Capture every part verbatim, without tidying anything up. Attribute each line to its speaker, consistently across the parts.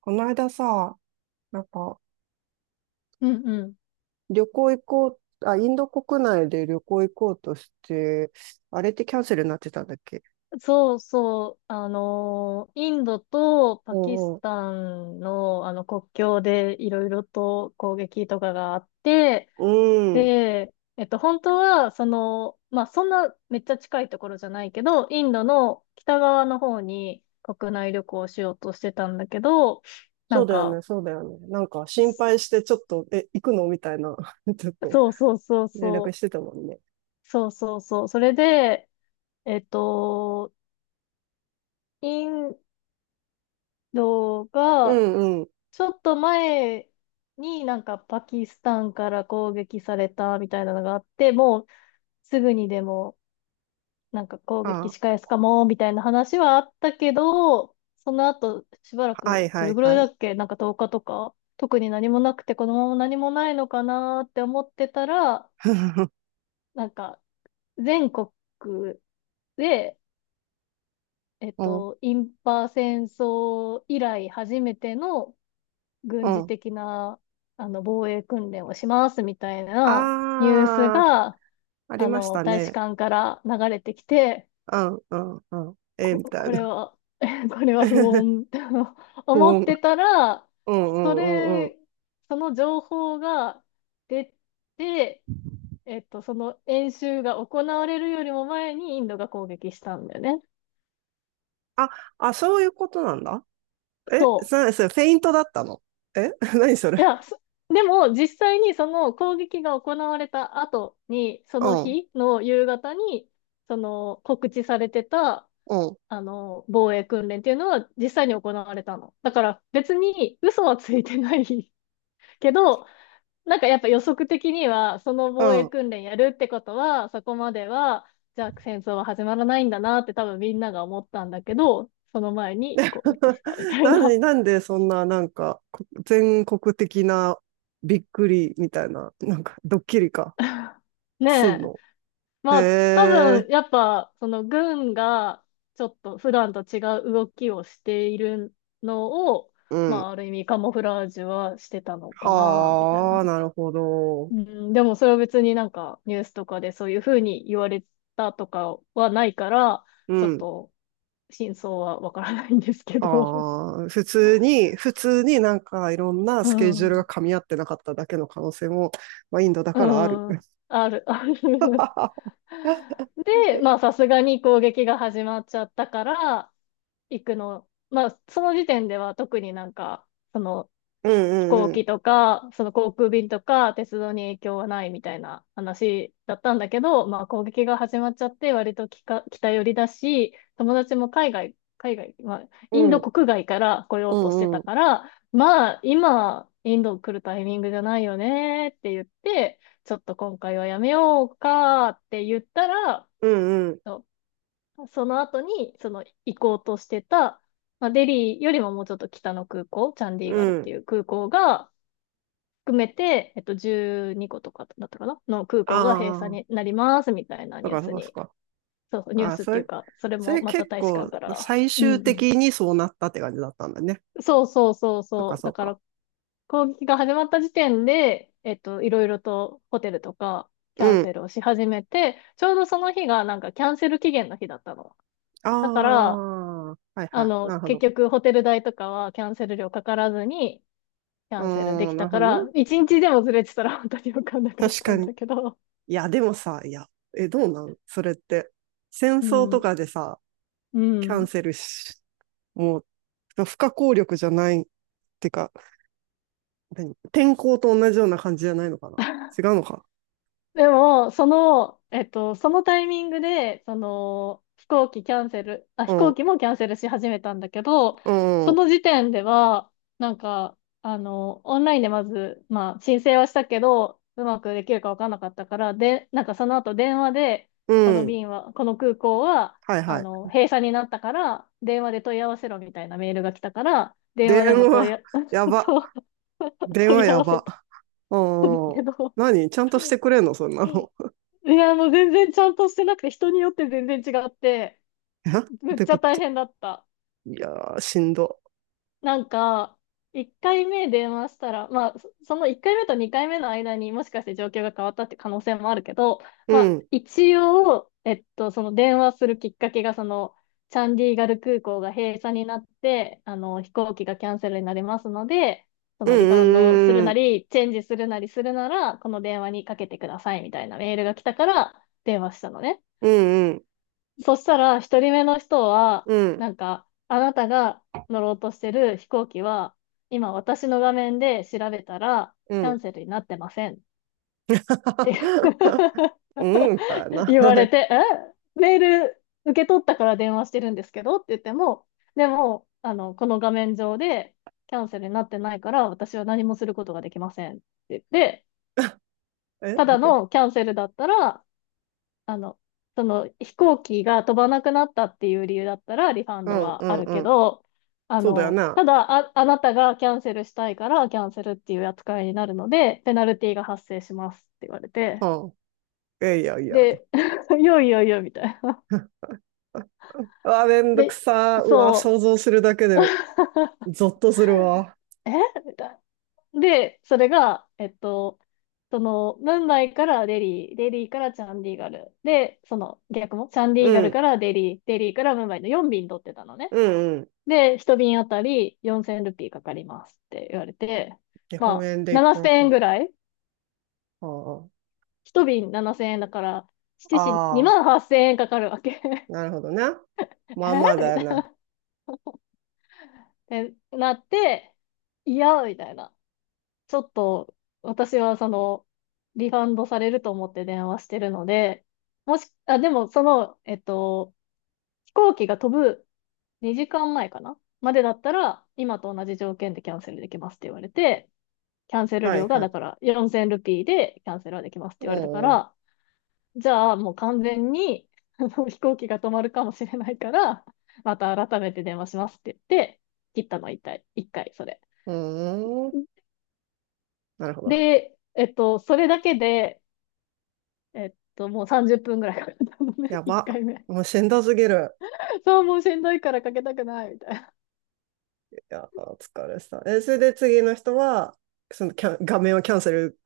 Speaker 1: この間さ、なんか、
Speaker 2: うんうん。
Speaker 1: 旅行行こう、あ、インド国内で旅行行こうとして、あれってキャンセルになってたんだっけ？
Speaker 2: そうそう。あのー、インドと
Speaker 1: う
Speaker 2: パキ
Speaker 1: ん
Speaker 2: ス
Speaker 1: うん。
Speaker 2: タンの、あの国境でいろいろと攻撃とかがあって、
Speaker 1: うん。
Speaker 2: で、えっと、本当は、その、まあ、そんなめっちゃ近いところじゃないけど、インドの北側の方に国内旅行をしようとしてたんだけど、な
Speaker 1: そう
Speaker 2: ん
Speaker 1: だよ
Speaker 2: か、
Speaker 1: ね、そうだよね。なんか心
Speaker 2: す
Speaker 1: 配して、ちょっと、え、行くのみたいな、ちょっと
Speaker 2: そうそうそう
Speaker 1: 連絡
Speaker 2: そ
Speaker 1: してたもんね。
Speaker 2: う、そうそうそう、それで、えっと、インド
Speaker 1: う
Speaker 2: が、
Speaker 1: んうん。
Speaker 2: ちょっと前になんかパキスタンから攻撃されたみたいなのがあって、もうすぐにでもなんか攻撃
Speaker 1: あ、
Speaker 2: 仕返すかもみたいな話はあったけど、その後しばら
Speaker 1: はい
Speaker 2: くど
Speaker 1: は
Speaker 2: れ
Speaker 1: い
Speaker 2: ぐらい
Speaker 1: は
Speaker 2: だ
Speaker 1: い。
Speaker 2: っけなんかとおかとか特に何もなくてこのまま何もないのかなーって思ってたら、なんか全国で、えっ
Speaker 1: うん
Speaker 2: と、インパ戦争以来初めての
Speaker 1: う
Speaker 2: 軍事
Speaker 1: ん。
Speaker 2: 的な、あの、防衛訓練をしますみたいなニュース
Speaker 1: ああ、
Speaker 2: が、
Speaker 1: あり
Speaker 2: あ
Speaker 1: まし
Speaker 2: の、
Speaker 1: た
Speaker 2: 大使
Speaker 1: ね。
Speaker 2: 館から流れてきて、
Speaker 1: うんうんうん。え、み
Speaker 2: こ、
Speaker 1: たい
Speaker 2: これ
Speaker 1: な。
Speaker 2: は、これは不穏っ て
Speaker 1: 不
Speaker 2: 思って
Speaker 1: 穏。
Speaker 2: たら、
Speaker 1: うんう
Speaker 2: そ
Speaker 1: んうんうん。
Speaker 2: れ、その情報が出て、えっと、その演習が行われるよりも前にインドが攻撃したんだよね。
Speaker 1: あ、あ、そういうことなんだ。え、
Speaker 2: そう。
Speaker 1: それ、それ、フェイントだったの？え 何それ？
Speaker 2: いや、そでも実際にその攻撃が行われた後に、そ
Speaker 1: う
Speaker 2: の
Speaker 1: ん、
Speaker 2: 日の夕方に、その告知されてた、
Speaker 1: うん、
Speaker 2: あの、防衛訓練っていうのは実際に行われたの。だから別に嘘はついてない けど、なんかやっぱ予測的には、その
Speaker 1: う
Speaker 2: 防衛
Speaker 1: ん。
Speaker 2: 訓練やるってことは、そこまでは、じゃあ戦争は始まらないんだなって多分みんなが思ったんだけど、その前に攻撃 したみたい
Speaker 1: なんで、
Speaker 2: な。
Speaker 1: なんでそんな、なんか、こ全国的なびっくりみたいな、なんか、ドッキリか、
Speaker 2: ね
Speaker 1: すん
Speaker 2: え。
Speaker 1: の？へ
Speaker 2: まあ、多分、
Speaker 1: え、
Speaker 2: やっぱ、その軍が、ちょっと普段と違う動きをしているのを、
Speaker 1: う
Speaker 2: ま
Speaker 1: ん。
Speaker 2: あ、ある意味カモフラージュはしてたのかな、みたい
Speaker 1: はあ、
Speaker 2: な。
Speaker 1: なるほど。
Speaker 2: うん、でもそれは別になんかニュースとかでそういうふうに言われたとかはないから、
Speaker 1: う
Speaker 2: ちょっ
Speaker 1: ん。
Speaker 2: と真相はわからないんですけど。
Speaker 1: ああ、普通に、普通になんかいろん な
Speaker 2: う
Speaker 1: スケジュールが
Speaker 2: ん。
Speaker 1: 噛み合ってなかっただけの可能性も、まあ、インドだ
Speaker 2: う
Speaker 1: からある。
Speaker 2: ん。ある、ある。で、まあさすがに攻撃が始まっちゃったから、行くの、まあ、その時点では特になんか、その
Speaker 1: うん
Speaker 2: 飛
Speaker 1: う
Speaker 2: 行
Speaker 1: んうん。
Speaker 2: 機とか、その航空便とか、鉄道に影響はないみたいな話だったんだけど、まあ、攻撃が始まっちゃって、割ときか北寄りだし、友達も海外、海外、まあ、
Speaker 1: う
Speaker 2: インド
Speaker 1: ん。
Speaker 2: 国外から来よ
Speaker 1: う
Speaker 2: うとして
Speaker 1: んう
Speaker 2: たか
Speaker 1: ん。
Speaker 2: ら、まあ、今、インド来るタイミングじゃないよねって言って、ちょっと今回はやめようかって言ったら、
Speaker 1: うんうん。
Speaker 2: その後に、その行こうとしてた、まあ、デリーよりももうちょっと北の空港、チャンディーガ
Speaker 1: う
Speaker 2: ルっ
Speaker 1: ん。
Speaker 2: ていう空港が含めて、えっと、じゅうにことかだったかなの空港が閉鎖
Speaker 1: ああ、
Speaker 2: になりますみたいな
Speaker 1: そう
Speaker 2: ニュー
Speaker 1: かそう
Speaker 2: ス
Speaker 1: かそう
Speaker 2: に、
Speaker 1: か。
Speaker 2: そうそう、ニュー
Speaker 1: ああ、
Speaker 2: スっ
Speaker 1: そ
Speaker 2: ていう
Speaker 1: れ、
Speaker 2: か、それ
Speaker 1: そ
Speaker 2: も
Speaker 1: れ
Speaker 2: また
Speaker 1: 結
Speaker 2: 大使館
Speaker 1: 構
Speaker 2: から、
Speaker 1: 最
Speaker 2: う
Speaker 1: 終
Speaker 2: ん、
Speaker 1: 的にそうなったって感じだったんだね。
Speaker 2: そうそうそう
Speaker 1: そうか
Speaker 2: そう、
Speaker 1: そ
Speaker 2: だ
Speaker 1: う
Speaker 2: か
Speaker 1: か。
Speaker 2: ら攻撃が始まった時点で、えっと、いろいろとホテルとかキャン
Speaker 1: うん。
Speaker 2: セルをし始めて、ちょうどその日がなんかキャンセル期限の日だったの。
Speaker 1: あ
Speaker 2: だから、
Speaker 1: あ、はい
Speaker 2: あ
Speaker 1: はい。
Speaker 2: の、
Speaker 1: なるほ
Speaker 2: 結
Speaker 1: ど。
Speaker 2: 局ホテル代とかはキャンセル料かからずにキ
Speaker 1: う
Speaker 2: ャンセルで
Speaker 1: ー
Speaker 2: き
Speaker 1: ん、な
Speaker 2: た
Speaker 1: るほ
Speaker 2: か
Speaker 1: どね。
Speaker 2: ら、いちにちでもずれてたら本当に分かんなかっ
Speaker 1: 確
Speaker 2: た
Speaker 1: か
Speaker 2: ん
Speaker 1: に。
Speaker 2: だけど、
Speaker 1: いや、でもさ、いや、え、どうなんそれって？戦
Speaker 2: う
Speaker 1: 争と
Speaker 2: ん、
Speaker 1: かでさ、
Speaker 2: う
Speaker 1: キャン
Speaker 2: ん。
Speaker 1: セルし、もう、不可抗力じゃない？てか、何、天候と同じような感じじゃないのかな？違うのか？
Speaker 2: でも、その、えっと、そのタイミングで、その、飛行機キャンセル、あ、
Speaker 1: う
Speaker 2: 飛行
Speaker 1: ん、
Speaker 2: 機もキャンセルし始めたんだけど、
Speaker 1: う
Speaker 2: そ
Speaker 1: ん、
Speaker 2: の時点では、なんか、あの、オンラインでまず、まあ、申請はしたけど、うまくできるかわかんなかったから、で、なんかその後電話で、
Speaker 1: う
Speaker 2: この
Speaker 1: ん。
Speaker 2: 便は、この空港は、
Speaker 1: はい
Speaker 2: あ
Speaker 1: はい。
Speaker 2: の、閉鎖になったから、電話で問い合わせろみたいなメールが来たから、電
Speaker 1: 電
Speaker 2: 話でも問
Speaker 1: 話、
Speaker 2: い合、
Speaker 1: や ば。
Speaker 2: そう
Speaker 1: 電
Speaker 2: 問
Speaker 1: 話
Speaker 2: い合
Speaker 1: や
Speaker 2: わせ
Speaker 1: ば。
Speaker 2: た
Speaker 1: う
Speaker 2: んだけ
Speaker 1: ん。
Speaker 2: ど
Speaker 1: 何、ちゃんとしてくれんのそんなの？
Speaker 2: いや、もう全然ちゃんとしてなくて、人によって全然違って、
Speaker 1: え、っ
Speaker 2: めっ
Speaker 1: て
Speaker 2: ち
Speaker 1: こ
Speaker 2: ゃ大
Speaker 1: と？
Speaker 2: 変だった。
Speaker 1: いやー、しんど。
Speaker 2: なんか、いっかいめ電話したら、まあ、そそのいっかいめとにかいめの間にもしかして状況が変わったって可能性もあるけど、
Speaker 1: う
Speaker 2: まあ、
Speaker 1: ん。
Speaker 2: 一応、えっと、その電話するきっかけが、その、チャンディーガル空港が閉鎖になって、あの、飛行機がキャンセルになりますので、そ
Speaker 1: う
Speaker 2: のリファンドする
Speaker 1: んう
Speaker 2: な
Speaker 1: ん
Speaker 2: り、チェンジするなりするなら、この電話にかけてくださいみたいなメールが来たから、電話したのね。
Speaker 1: うんうん。
Speaker 2: そしたら、ひとりめの人は、
Speaker 1: うんうん。
Speaker 2: なんか、あなたが乗ろうとしてる飛行機は、今私の画面で調べたら、
Speaker 1: うん。
Speaker 2: キ
Speaker 1: う
Speaker 2: ャ
Speaker 1: ん。
Speaker 2: ンセルになってませんって
Speaker 1: うん。だよ な。
Speaker 2: 言われて、えメール受け取ったから電話してるんですけどって言っても、でも、あの、この画面上でキャンセルになってないから、私は何もすることができませんって言って、
Speaker 1: え
Speaker 2: ただ
Speaker 1: で、
Speaker 2: のキャンセルだったら、あの、その飛行機が飛ばなくなったっていう理由だったらリファン
Speaker 1: う
Speaker 2: ド
Speaker 1: んう
Speaker 2: はあ
Speaker 1: ん
Speaker 2: る
Speaker 1: う
Speaker 2: け
Speaker 1: ん。
Speaker 2: ど、あ
Speaker 1: そうだよ
Speaker 2: の、
Speaker 1: ね。は
Speaker 2: ただあ、あなたがキャンセルしたいからキャンセルっていう扱いになるので、ペナルティが発生しますって言われて、
Speaker 1: あ。いやいやいや、と。
Speaker 2: で、いよいよいよみたいな。
Speaker 1: うわ、めんどく
Speaker 2: で、
Speaker 1: さ。うわ、想
Speaker 2: そ
Speaker 1: 像するだけ
Speaker 2: う。
Speaker 1: で ゾッとするわ。
Speaker 2: えみたいな。で、それが、えっと、その、ムンバイからデリー、デリーからチャンディーガル、で、その逆も、チャンデ
Speaker 1: う
Speaker 2: ィーガル
Speaker 1: ん。
Speaker 2: からデリー、デリーからムンバイのよん便取ってたのね。
Speaker 1: うんうん。
Speaker 2: で、一瓶あたりよんせんルピーかかりますって言われて、
Speaker 1: 日本
Speaker 2: まあ、
Speaker 1: 円でいくら
Speaker 2: ななせんえん
Speaker 1: か？
Speaker 2: ぐらい
Speaker 1: は
Speaker 2: 一瓶ななせんえんだから、
Speaker 1: あ
Speaker 2: しちじ
Speaker 1: あ。あ
Speaker 2: にまん
Speaker 1: あ。
Speaker 2: はっせんえんかかるわけ。
Speaker 1: なるほどな。まあまあ
Speaker 2: えみ
Speaker 1: だ
Speaker 2: たいな。
Speaker 1: な。
Speaker 2: ってなって、いや、みたいな。ちょっと、私はその、リファンドされると思って電話してるので、もし、あ、でもその、えっと、飛行機が飛ぶにじかんまえかなまでだったら、今と同じ条件でキャンセルできますって言われて、キャンセル
Speaker 1: は
Speaker 2: 料
Speaker 1: い
Speaker 2: が、
Speaker 1: は
Speaker 2: だ
Speaker 1: い。
Speaker 2: からよんせんルピーでキャンセルはできますって言
Speaker 1: う
Speaker 2: われたか
Speaker 1: んうん。う
Speaker 2: ら、じゃあもう完全にあの 飛行機が止まるかもしれないから、また改めて電話しますって言って、切ったのいっかい、いっかい、それ。
Speaker 1: んうん。なるほど。
Speaker 2: で、えっと、それだけで、えっと、もうさんじゅっぷんぐらいかかったのね、
Speaker 1: や
Speaker 2: 一
Speaker 1: ば。
Speaker 2: 回目。
Speaker 1: もうしんどすぎる。
Speaker 2: そう、もうしんどいからかけたくない、みたいな。
Speaker 1: いや、お疲れさ。え、それで次の人は、そのキャン、画面をキャンセル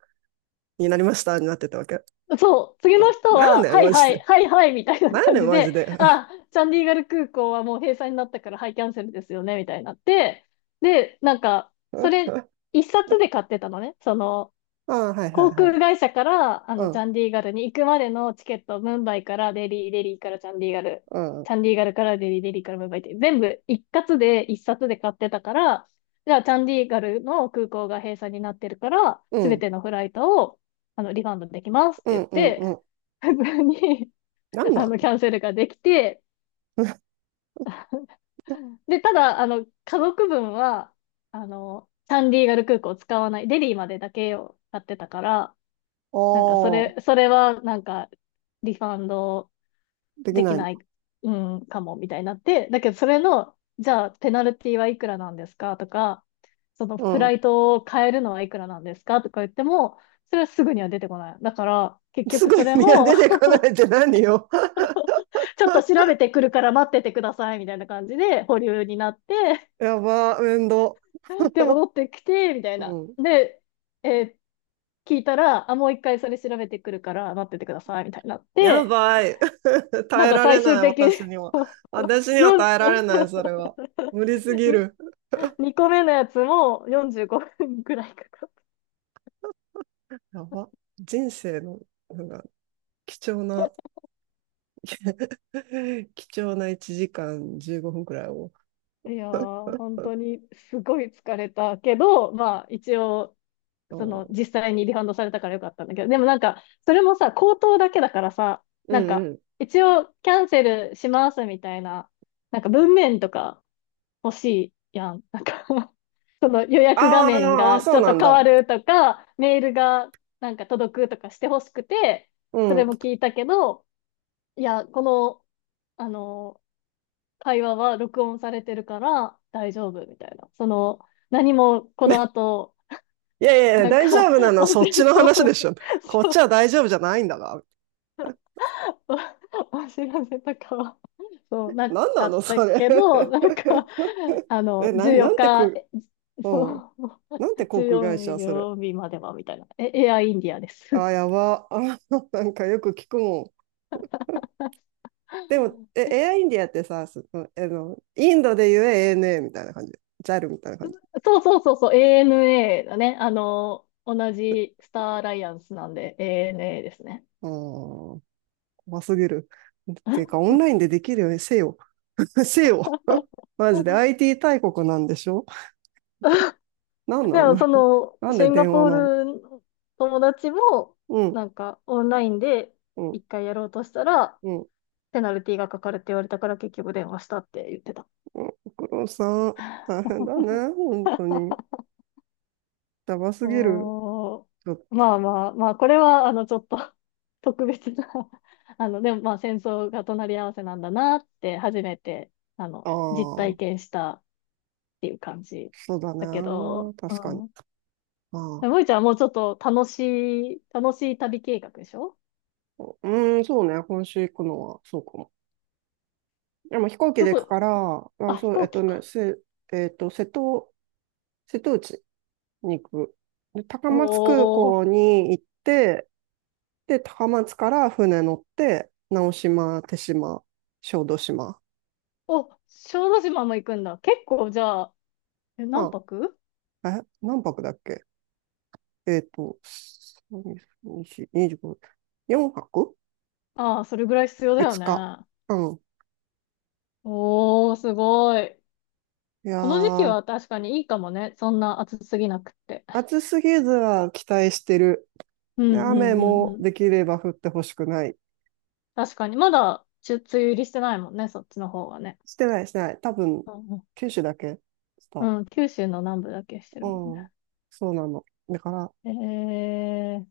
Speaker 1: になりましたになってたわけ？
Speaker 2: そう、次の
Speaker 1: あ、
Speaker 2: 人
Speaker 1: なん
Speaker 2: は、
Speaker 1: だよ、
Speaker 2: はい
Speaker 1: マ
Speaker 2: は
Speaker 1: ジ
Speaker 2: い、
Speaker 1: で。
Speaker 2: はいはい、みたいな
Speaker 1: なんだ
Speaker 2: 感
Speaker 1: よ、
Speaker 2: じ
Speaker 1: マジ
Speaker 2: で、
Speaker 1: で。
Speaker 2: あ、チャンディーガル空港はもう閉鎖になったから、はい、キャンセルですよね、みたいになって、で、なんか、それ、いっさつで買ってたのね。その、
Speaker 1: あ、はいは
Speaker 2: 航
Speaker 1: いは
Speaker 2: 空
Speaker 1: い。
Speaker 2: 会社から、あ
Speaker 1: う
Speaker 2: の、チ
Speaker 1: ん、
Speaker 2: ャンディーガルに行くまでのチケット、ムンバイからデリー、デリーからチャンディーガル、
Speaker 1: うん、う
Speaker 2: チャンディーガルからデリー、デリーからムンバイって、全部一括で一冊で買ってたから、じゃあ、チャンディーガルの空港が閉鎖になってるから、
Speaker 1: ん、
Speaker 2: すべてのフライトを、あの、リファンドできますっ
Speaker 1: う
Speaker 2: て言
Speaker 1: ん、
Speaker 2: っ
Speaker 1: うん、う
Speaker 2: て、
Speaker 1: ん。
Speaker 2: 普通に、
Speaker 1: なんな
Speaker 2: あ
Speaker 1: ん？
Speaker 2: の、キャンセルができて、で、ただ、あの、家族分は、あの、サンディーガル空港を使わない、デリーまでだけを買ってたから、なんか、そ
Speaker 1: おー、
Speaker 2: れ、それは、なんか、リファンド
Speaker 1: でき
Speaker 2: でき
Speaker 1: ない。
Speaker 2: ない、うん、かも、みたいになって、だけど、それの、じゃあ、ペナルティはいくらなんですかとか、その、
Speaker 1: う
Speaker 2: フラ
Speaker 1: ん。
Speaker 2: イトを変えるのはいくらなんですかとか言っても、それはすぐには出てこない。だから、結
Speaker 1: す
Speaker 2: 局
Speaker 1: ごい、
Speaker 2: それ
Speaker 1: いや、
Speaker 2: も
Speaker 1: 出てこないって何よ？
Speaker 2: ちょっと調べてくるから待っててください、みたいな感じで保留になって、
Speaker 1: やば、面倒。
Speaker 2: で、戻ってきて、みたい
Speaker 1: う
Speaker 2: な。
Speaker 1: ん。
Speaker 2: で、えー聞いたら、あ、もう一回それ調べてくるから待っててください、みたいになっ
Speaker 1: や
Speaker 2: て、
Speaker 1: ばい。
Speaker 2: な
Speaker 1: 耐
Speaker 2: ん
Speaker 1: え
Speaker 2: か
Speaker 1: られ
Speaker 2: 最
Speaker 1: な
Speaker 2: 終
Speaker 1: い、
Speaker 2: 的に
Speaker 1: 私には。私には
Speaker 2: よん、
Speaker 1: 耐えられない、それは。無理すぎる。
Speaker 2: にこめのやつもよんじゅうごふんくらいかかっ
Speaker 1: やば。人生の、なんか、貴重な、貴重ないちじかんじゅうごふんくらいを。
Speaker 2: た。いやー、本当にすごい疲れたけど、まあ一応
Speaker 1: あ
Speaker 2: その、
Speaker 1: ー、
Speaker 2: 実際にリファンドされたからよかったんだけど、でもなんか、それもさ、口頭だけだからさ、
Speaker 1: う
Speaker 2: なん
Speaker 1: ん
Speaker 2: か、
Speaker 1: うん。
Speaker 2: 一応キャンセルしますみたいな、なんか文面とか欲しいやん。なんか その予約画
Speaker 1: あー、
Speaker 2: 面
Speaker 1: あー、
Speaker 2: が
Speaker 1: そ
Speaker 2: ち
Speaker 1: う
Speaker 2: ょっ
Speaker 1: な
Speaker 2: と
Speaker 1: ん
Speaker 2: 変
Speaker 1: だ。
Speaker 2: わるとか、メールがなんか届くとかして欲しくて、
Speaker 1: う
Speaker 2: それ
Speaker 1: ん。
Speaker 2: も聞いたけど、いや、この、あの、会話は録音されてるから大丈夫みたいな。その、何もこの後、
Speaker 1: いやいやいや、
Speaker 2: なん
Speaker 1: 大丈
Speaker 2: か、
Speaker 1: 夫なのは
Speaker 2: 音
Speaker 1: そ
Speaker 2: 声
Speaker 1: っちの話で
Speaker 2: の
Speaker 1: しょ。こっ
Speaker 2: そ
Speaker 1: ち
Speaker 2: う
Speaker 1: は大丈夫じゃないんだが。
Speaker 2: わ 知らせとかは、そう、な
Speaker 1: なん
Speaker 2: か
Speaker 1: な
Speaker 2: っ
Speaker 1: の、
Speaker 2: た
Speaker 1: それ？
Speaker 2: けど、な んか、あの、
Speaker 1: え、な
Speaker 2: 14
Speaker 1: ん、なんて
Speaker 2: 日、
Speaker 1: く、
Speaker 2: え
Speaker 1: うん。
Speaker 2: そう、
Speaker 1: なんて航空会
Speaker 2: じゅうよん営
Speaker 1: 社、それ？
Speaker 2: 業日までは、みたいな。え、エアインディアです。
Speaker 1: あー、やば。あー、なんかよく聞くもん。でも、え、
Speaker 2: え
Speaker 1: エアインディアってさ、その、あの、インドで言え エーエヌエー みたいな感じ。ジャルみたいな感じ。
Speaker 2: そうそうそうそう、エーエヌエー だね。あの、同じスターアライアンスなんで、エーエヌエー ですね。
Speaker 1: うー怖すぎる。っていうか、オンラインでできるよね、せよ。せよ。マジで アイティー 大国なんでしょ？なんな
Speaker 2: で
Speaker 1: の？
Speaker 2: も、そ の、
Speaker 1: なんで
Speaker 2: シンガ
Speaker 1: 電話
Speaker 2: ポー
Speaker 1: なん？
Speaker 2: ルの友達も、
Speaker 1: うん、
Speaker 2: なんか、オンラインで
Speaker 1: うん、
Speaker 2: 一回やろうとしたら、
Speaker 1: うん、うん。
Speaker 2: ペナルティがかかるって言われたから結局電話したって言ってた。
Speaker 1: ご苦労さん、大変だ ね、本当に。やばすぎる。
Speaker 2: おー、
Speaker 1: ちょっと、
Speaker 2: まあまあまあ、これは、あの、ちょっと 特別な あの、でもまあ、戦争が隣り合わせなんだなって、初めて、あの、実
Speaker 1: あ
Speaker 2: 体
Speaker 1: あ、
Speaker 2: 験したっていう感じ
Speaker 1: そうだ
Speaker 2: だけ
Speaker 1: ね。
Speaker 2: ど、う
Speaker 1: 確かに。
Speaker 2: ん。
Speaker 1: ああ、
Speaker 2: でもいちゃんはもうちょっと楽しい、楽しい旅計画でしょ？
Speaker 1: うーん、そうね、今週行くのは、そうかも。でも飛行機
Speaker 2: ど
Speaker 1: で行くか
Speaker 2: こ、
Speaker 1: ら、まあ、
Speaker 2: あ、飛
Speaker 1: そう、えっ
Speaker 2: 行
Speaker 1: と
Speaker 2: 機
Speaker 1: ね、
Speaker 2: か。
Speaker 1: せ、えっと、瀬戸、瀬戸内に行く。で、高松空
Speaker 2: おー、
Speaker 1: 港に行って、で、高松から船乗って、直島、手島、小豆島。
Speaker 2: お、小豆島も行くんだ。結構、じゃあ、え何
Speaker 1: あ、
Speaker 2: 泊？
Speaker 1: え、何泊だっけ？えっと、にーご、よんはく
Speaker 2: ああ、それぐらい必要だよ
Speaker 1: ?いつ
Speaker 2: ね。
Speaker 1: 日。うん。
Speaker 2: おー、すごい。
Speaker 1: いや
Speaker 2: この時期
Speaker 1: ー、
Speaker 2: は確かにいいかもね。そんな暑すぎなくって。
Speaker 1: 暑すぎずは期待してる。
Speaker 2: う
Speaker 1: で、
Speaker 2: んう
Speaker 1: 雨
Speaker 2: んうん
Speaker 1: も
Speaker 2: うん。
Speaker 1: できれば降ってほしくない。
Speaker 2: 確かに。まだ、ちゅ梅雨入りしてないもんね。そっちの方はね。
Speaker 1: してない、してない。多分、
Speaker 2: うん
Speaker 1: 九州だけし
Speaker 2: う
Speaker 1: た。
Speaker 2: ん。うん、九州の南部だけして
Speaker 1: う
Speaker 2: るもんね。
Speaker 1: ん。そうなの。だから、
Speaker 2: えー、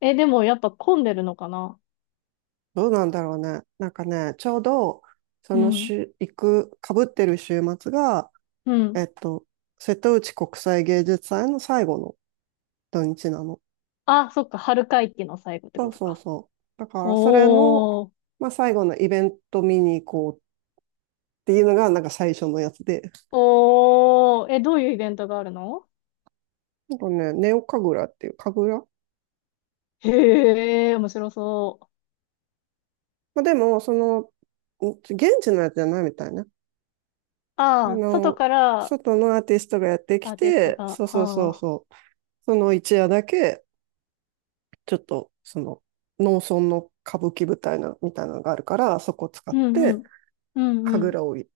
Speaker 2: え、でもやっぱ混んでるのかな？
Speaker 1: どうなんだろうね。なんかね、ちょうど、そ
Speaker 2: う
Speaker 1: の
Speaker 2: ん。
Speaker 1: 週、行く、かぶってる週末が、
Speaker 2: うん。
Speaker 1: えっと、瀬戸内国際芸術祭の最後の土日なの。
Speaker 2: あ、そっか。春会期の最後って
Speaker 1: そ
Speaker 2: こ
Speaker 1: う
Speaker 2: と
Speaker 1: そう
Speaker 2: か。
Speaker 1: そう。だから、それの、
Speaker 2: おー。
Speaker 1: まあ、最後のイベント見に行こうっていうのが、なんか最初のやつで。
Speaker 2: おー。え、どういうイベントがあるの？
Speaker 1: なんかね、ネオ神楽っていう神楽。
Speaker 2: へえ、面白そう。
Speaker 1: まあ、でも、その、ん現地のやつじゃないみたいね。あ
Speaker 2: ああ、外
Speaker 1: の、
Speaker 2: から
Speaker 1: 外のアーティストがやって
Speaker 2: ア
Speaker 1: き
Speaker 2: ーティスト
Speaker 1: て、
Speaker 2: が、は
Speaker 1: そうそうそう
Speaker 2: あ、
Speaker 1: そう、その一夜だけ、ちょっと、その、農村の歌舞伎舞台な、みたいなのがあるから、そこを使っ
Speaker 2: うんう
Speaker 1: て、
Speaker 2: ん、うんう
Speaker 1: 神
Speaker 2: ん。
Speaker 1: 楽をい、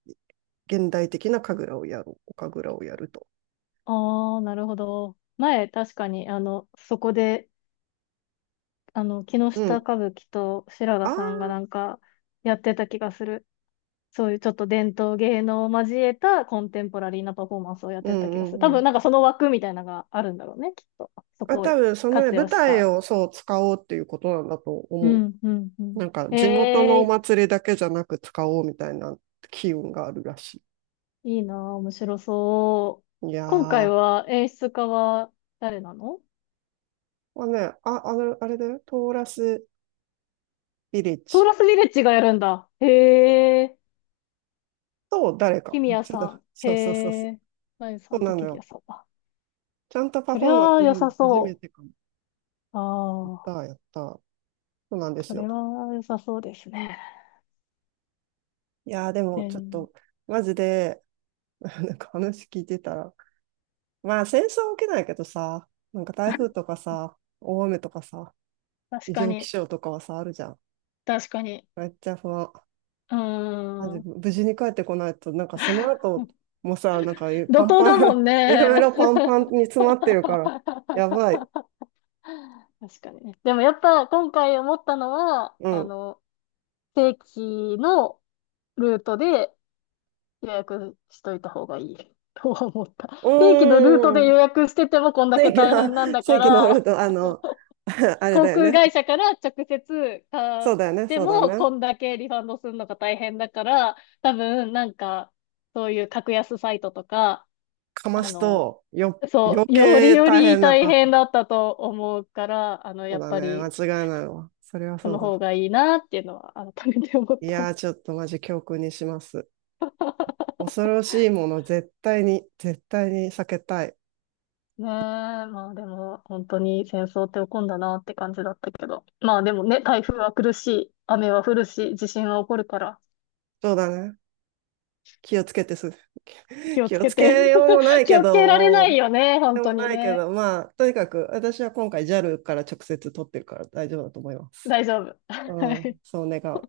Speaker 1: 現代的な神楽をやる、お神楽をやると。
Speaker 2: ああ、なるほど。前、確かに、あの、そこで、あの、木
Speaker 1: う
Speaker 2: 下
Speaker 1: ん。
Speaker 2: 歌舞伎と白田
Speaker 1: あ
Speaker 2: さんが
Speaker 1: あ、
Speaker 2: なんか、やってた気がする。そういうちょっと伝統芸能を交えたコンテンポラリーなパフォーマンスをやっ
Speaker 1: う
Speaker 2: てた
Speaker 1: ん
Speaker 2: 気
Speaker 1: う
Speaker 2: がする。多
Speaker 1: んう
Speaker 2: 分、
Speaker 1: ん。
Speaker 2: なんかその枠みたいなのがあるんだろうね、きっと。そ
Speaker 1: あ、
Speaker 2: こを
Speaker 1: 多分、そのね、
Speaker 2: 活
Speaker 1: 舞
Speaker 2: 用し
Speaker 1: 台
Speaker 2: た。
Speaker 1: をそう使おうっていうことなんだと
Speaker 2: う
Speaker 1: 思
Speaker 2: ん、うん、う
Speaker 1: う。
Speaker 2: ん。
Speaker 1: なんか、地元の
Speaker 2: え
Speaker 1: お
Speaker 2: え
Speaker 1: 祭りだけじゃなく使おうみたいな機運があるらし
Speaker 2: いいなあ、面白そう。
Speaker 1: い。いや
Speaker 2: 今回
Speaker 1: ー。
Speaker 2: は演出家は誰なの？
Speaker 1: まあね、あ、あの、あれだよ、トーラスビレッ
Speaker 2: トー
Speaker 1: ジ
Speaker 2: ラスヴィレッジがやるんだ。へえ。
Speaker 1: と誰か。
Speaker 2: キミヤ
Speaker 1: ちょっ
Speaker 2: さ
Speaker 1: と、
Speaker 2: ん。へ
Speaker 1: そうそうそうそう。
Speaker 2: え。ナインさ
Speaker 1: そう
Speaker 2: んと
Speaker 1: なの
Speaker 2: キミヤ
Speaker 1: よ。
Speaker 2: さんだ。
Speaker 1: ちゃんとパ
Speaker 2: そ
Speaker 1: フ
Speaker 2: り
Speaker 1: ォーマン
Speaker 2: ゃ
Speaker 1: ス
Speaker 2: あ
Speaker 1: 見
Speaker 2: 良
Speaker 1: るの
Speaker 2: さ
Speaker 1: 初め
Speaker 2: そ
Speaker 1: てかも。
Speaker 2: う。
Speaker 1: やっ
Speaker 2: ああ、
Speaker 1: た、やった。そうなんで
Speaker 2: そ
Speaker 1: すよ。
Speaker 2: れは良さそうですね。
Speaker 1: いやー、で
Speaker 2: え
Speaker 1: もちょっ
Speaker 2: ー、
Speaker 1: と、マジで、なんか話聞いてたら、まあ戦争は起きないけどさ、なんか台風とかさ、大雨とかさ、
Speaker 2: 確
Speaker 1: 異
Speaker 2: か
Speaker 1: 常気
Speaker 2: に、
Speaker 1: 象とかはさ、あるじゃん。
Speaker 2: 確かに。
Speaker 1: めっちゃ不安。
Speaker 2: うー
Speaker 1: マジ、
Speaker 2: ん。
Speaker 1: 無事に帰ってこないと、なんかその後 もさ、なんか
Speaker 2: 怒
Speaker 1: パン
Speaker 2: 涛
Speaker 1: パ
Speaker 2: だも
Speaker 1: ン、
Speaker 2: ん
Speaker 1: メロメ
Speaker 2: ね。
Speaker 1: ロパンパン に詰まってるから、やばい。
Speaker 2: 確かにね。でもやっぱ今回思ったのは、
Speaker 1: う
Speaker 2: あ
Speaker 1: ん。
Speaker 2: の、正規のルートで予約しといた方がいい とは思った。
Speaker 1: う
Speaker 2: 正規のルート
Speaker 1: ー
Speaker 2: で
Speaker 1: ん。
Speaker 2: 予約しててもこんだ
Speaker 1: 正
Speaker 2: け
Speaker 1: 規
Speaker 2: 大変なん
Speaker 1: の、
Speaker 2: だ
Speaker 1: 正
Speaker 2: か
Speaker 1: 規のル
Speaker 2: ら、
Speaker 1: ーあの、あれ
Speaker 2: 航
Speaker 1: だよ
Speaker 2: 空
Speaker 1: ね。
Speaker 2: 会社から直接買
Speaker 1: そ
Speaker 2: っ
Speaker 1: うだよね、
Speaker 2: て
Speaker 1: そうだ
Speaker 2: も
Speaker 1: ね。
Speaker 2: こんだけリファンドするのが大変だから、多分なんかそういう格安サイトとか、
Speaker 1: かま
Speaker 2: あ
Speaker 1: す
Speaker 2: の、
Speaker 1: と、よ、
Speaker 2: そ
Speaker 1: 余
Speaker 2: う、より
Speaker 1: 計
Speaker 2: よ
Speaker 1: 大
Speaker 2: り
Speaker 1: 変な
Speaker 2: 大
Speaker 1: こ
Speaker 2: 変
Speaker 1: と。
Speaker 2: だったと思うから、あの、
Speaker 1: そう
Speaker 2: やっ
Speaker 1: だね、
Speaker 2: ぱ
Speaker 1: 間
Speaker 2: り
Speaker 1: 違いないわ。それは
Speaker 2: そ
Speaker 1: そう
Speaker 2: の方
Speaker 1: だ。
Speaker 2: がいいなっていうのは改めて思っ
Speaker 1: い
Speaker 2: た。
Speaker 1: やー、ちょっとマジ教訓にします。恐ろしいもの、絶対に、絶対に避けたい。
Speaker 2: ねえ、まあでも本当に戦争って起こんだなって感じだったけど。まあでもね、台風は来るし、雨は降るし、地震は起こるから、
Speaker 1: そうだね。気をつけてす。
Speaker 2: 気 を
Speaker 1: 気
Speaker 2: つ
Speaker 1: を
Speaker 2: け
Speaker 1: つ
Speaker 2: て。
Speaker 1: けようもな い
Speaker 2: 気
Speaker 1: け
Speaker 2: をつけられな
Speaker 1: ど、
Speaker 2: いよね、
Speaker 1: で
Speaker 2: 本
Speaker 1: も
Speaker 2: 当に
Speaker 1: ないけ
Speaker 2: ね。
Speaker 1: ど、まあ、とにかく、私は今回 ジャル から直接取ってるから大丈夫だと思います。
Speaker 2: 大丈夫。
Speaker 1: うん、そう願う。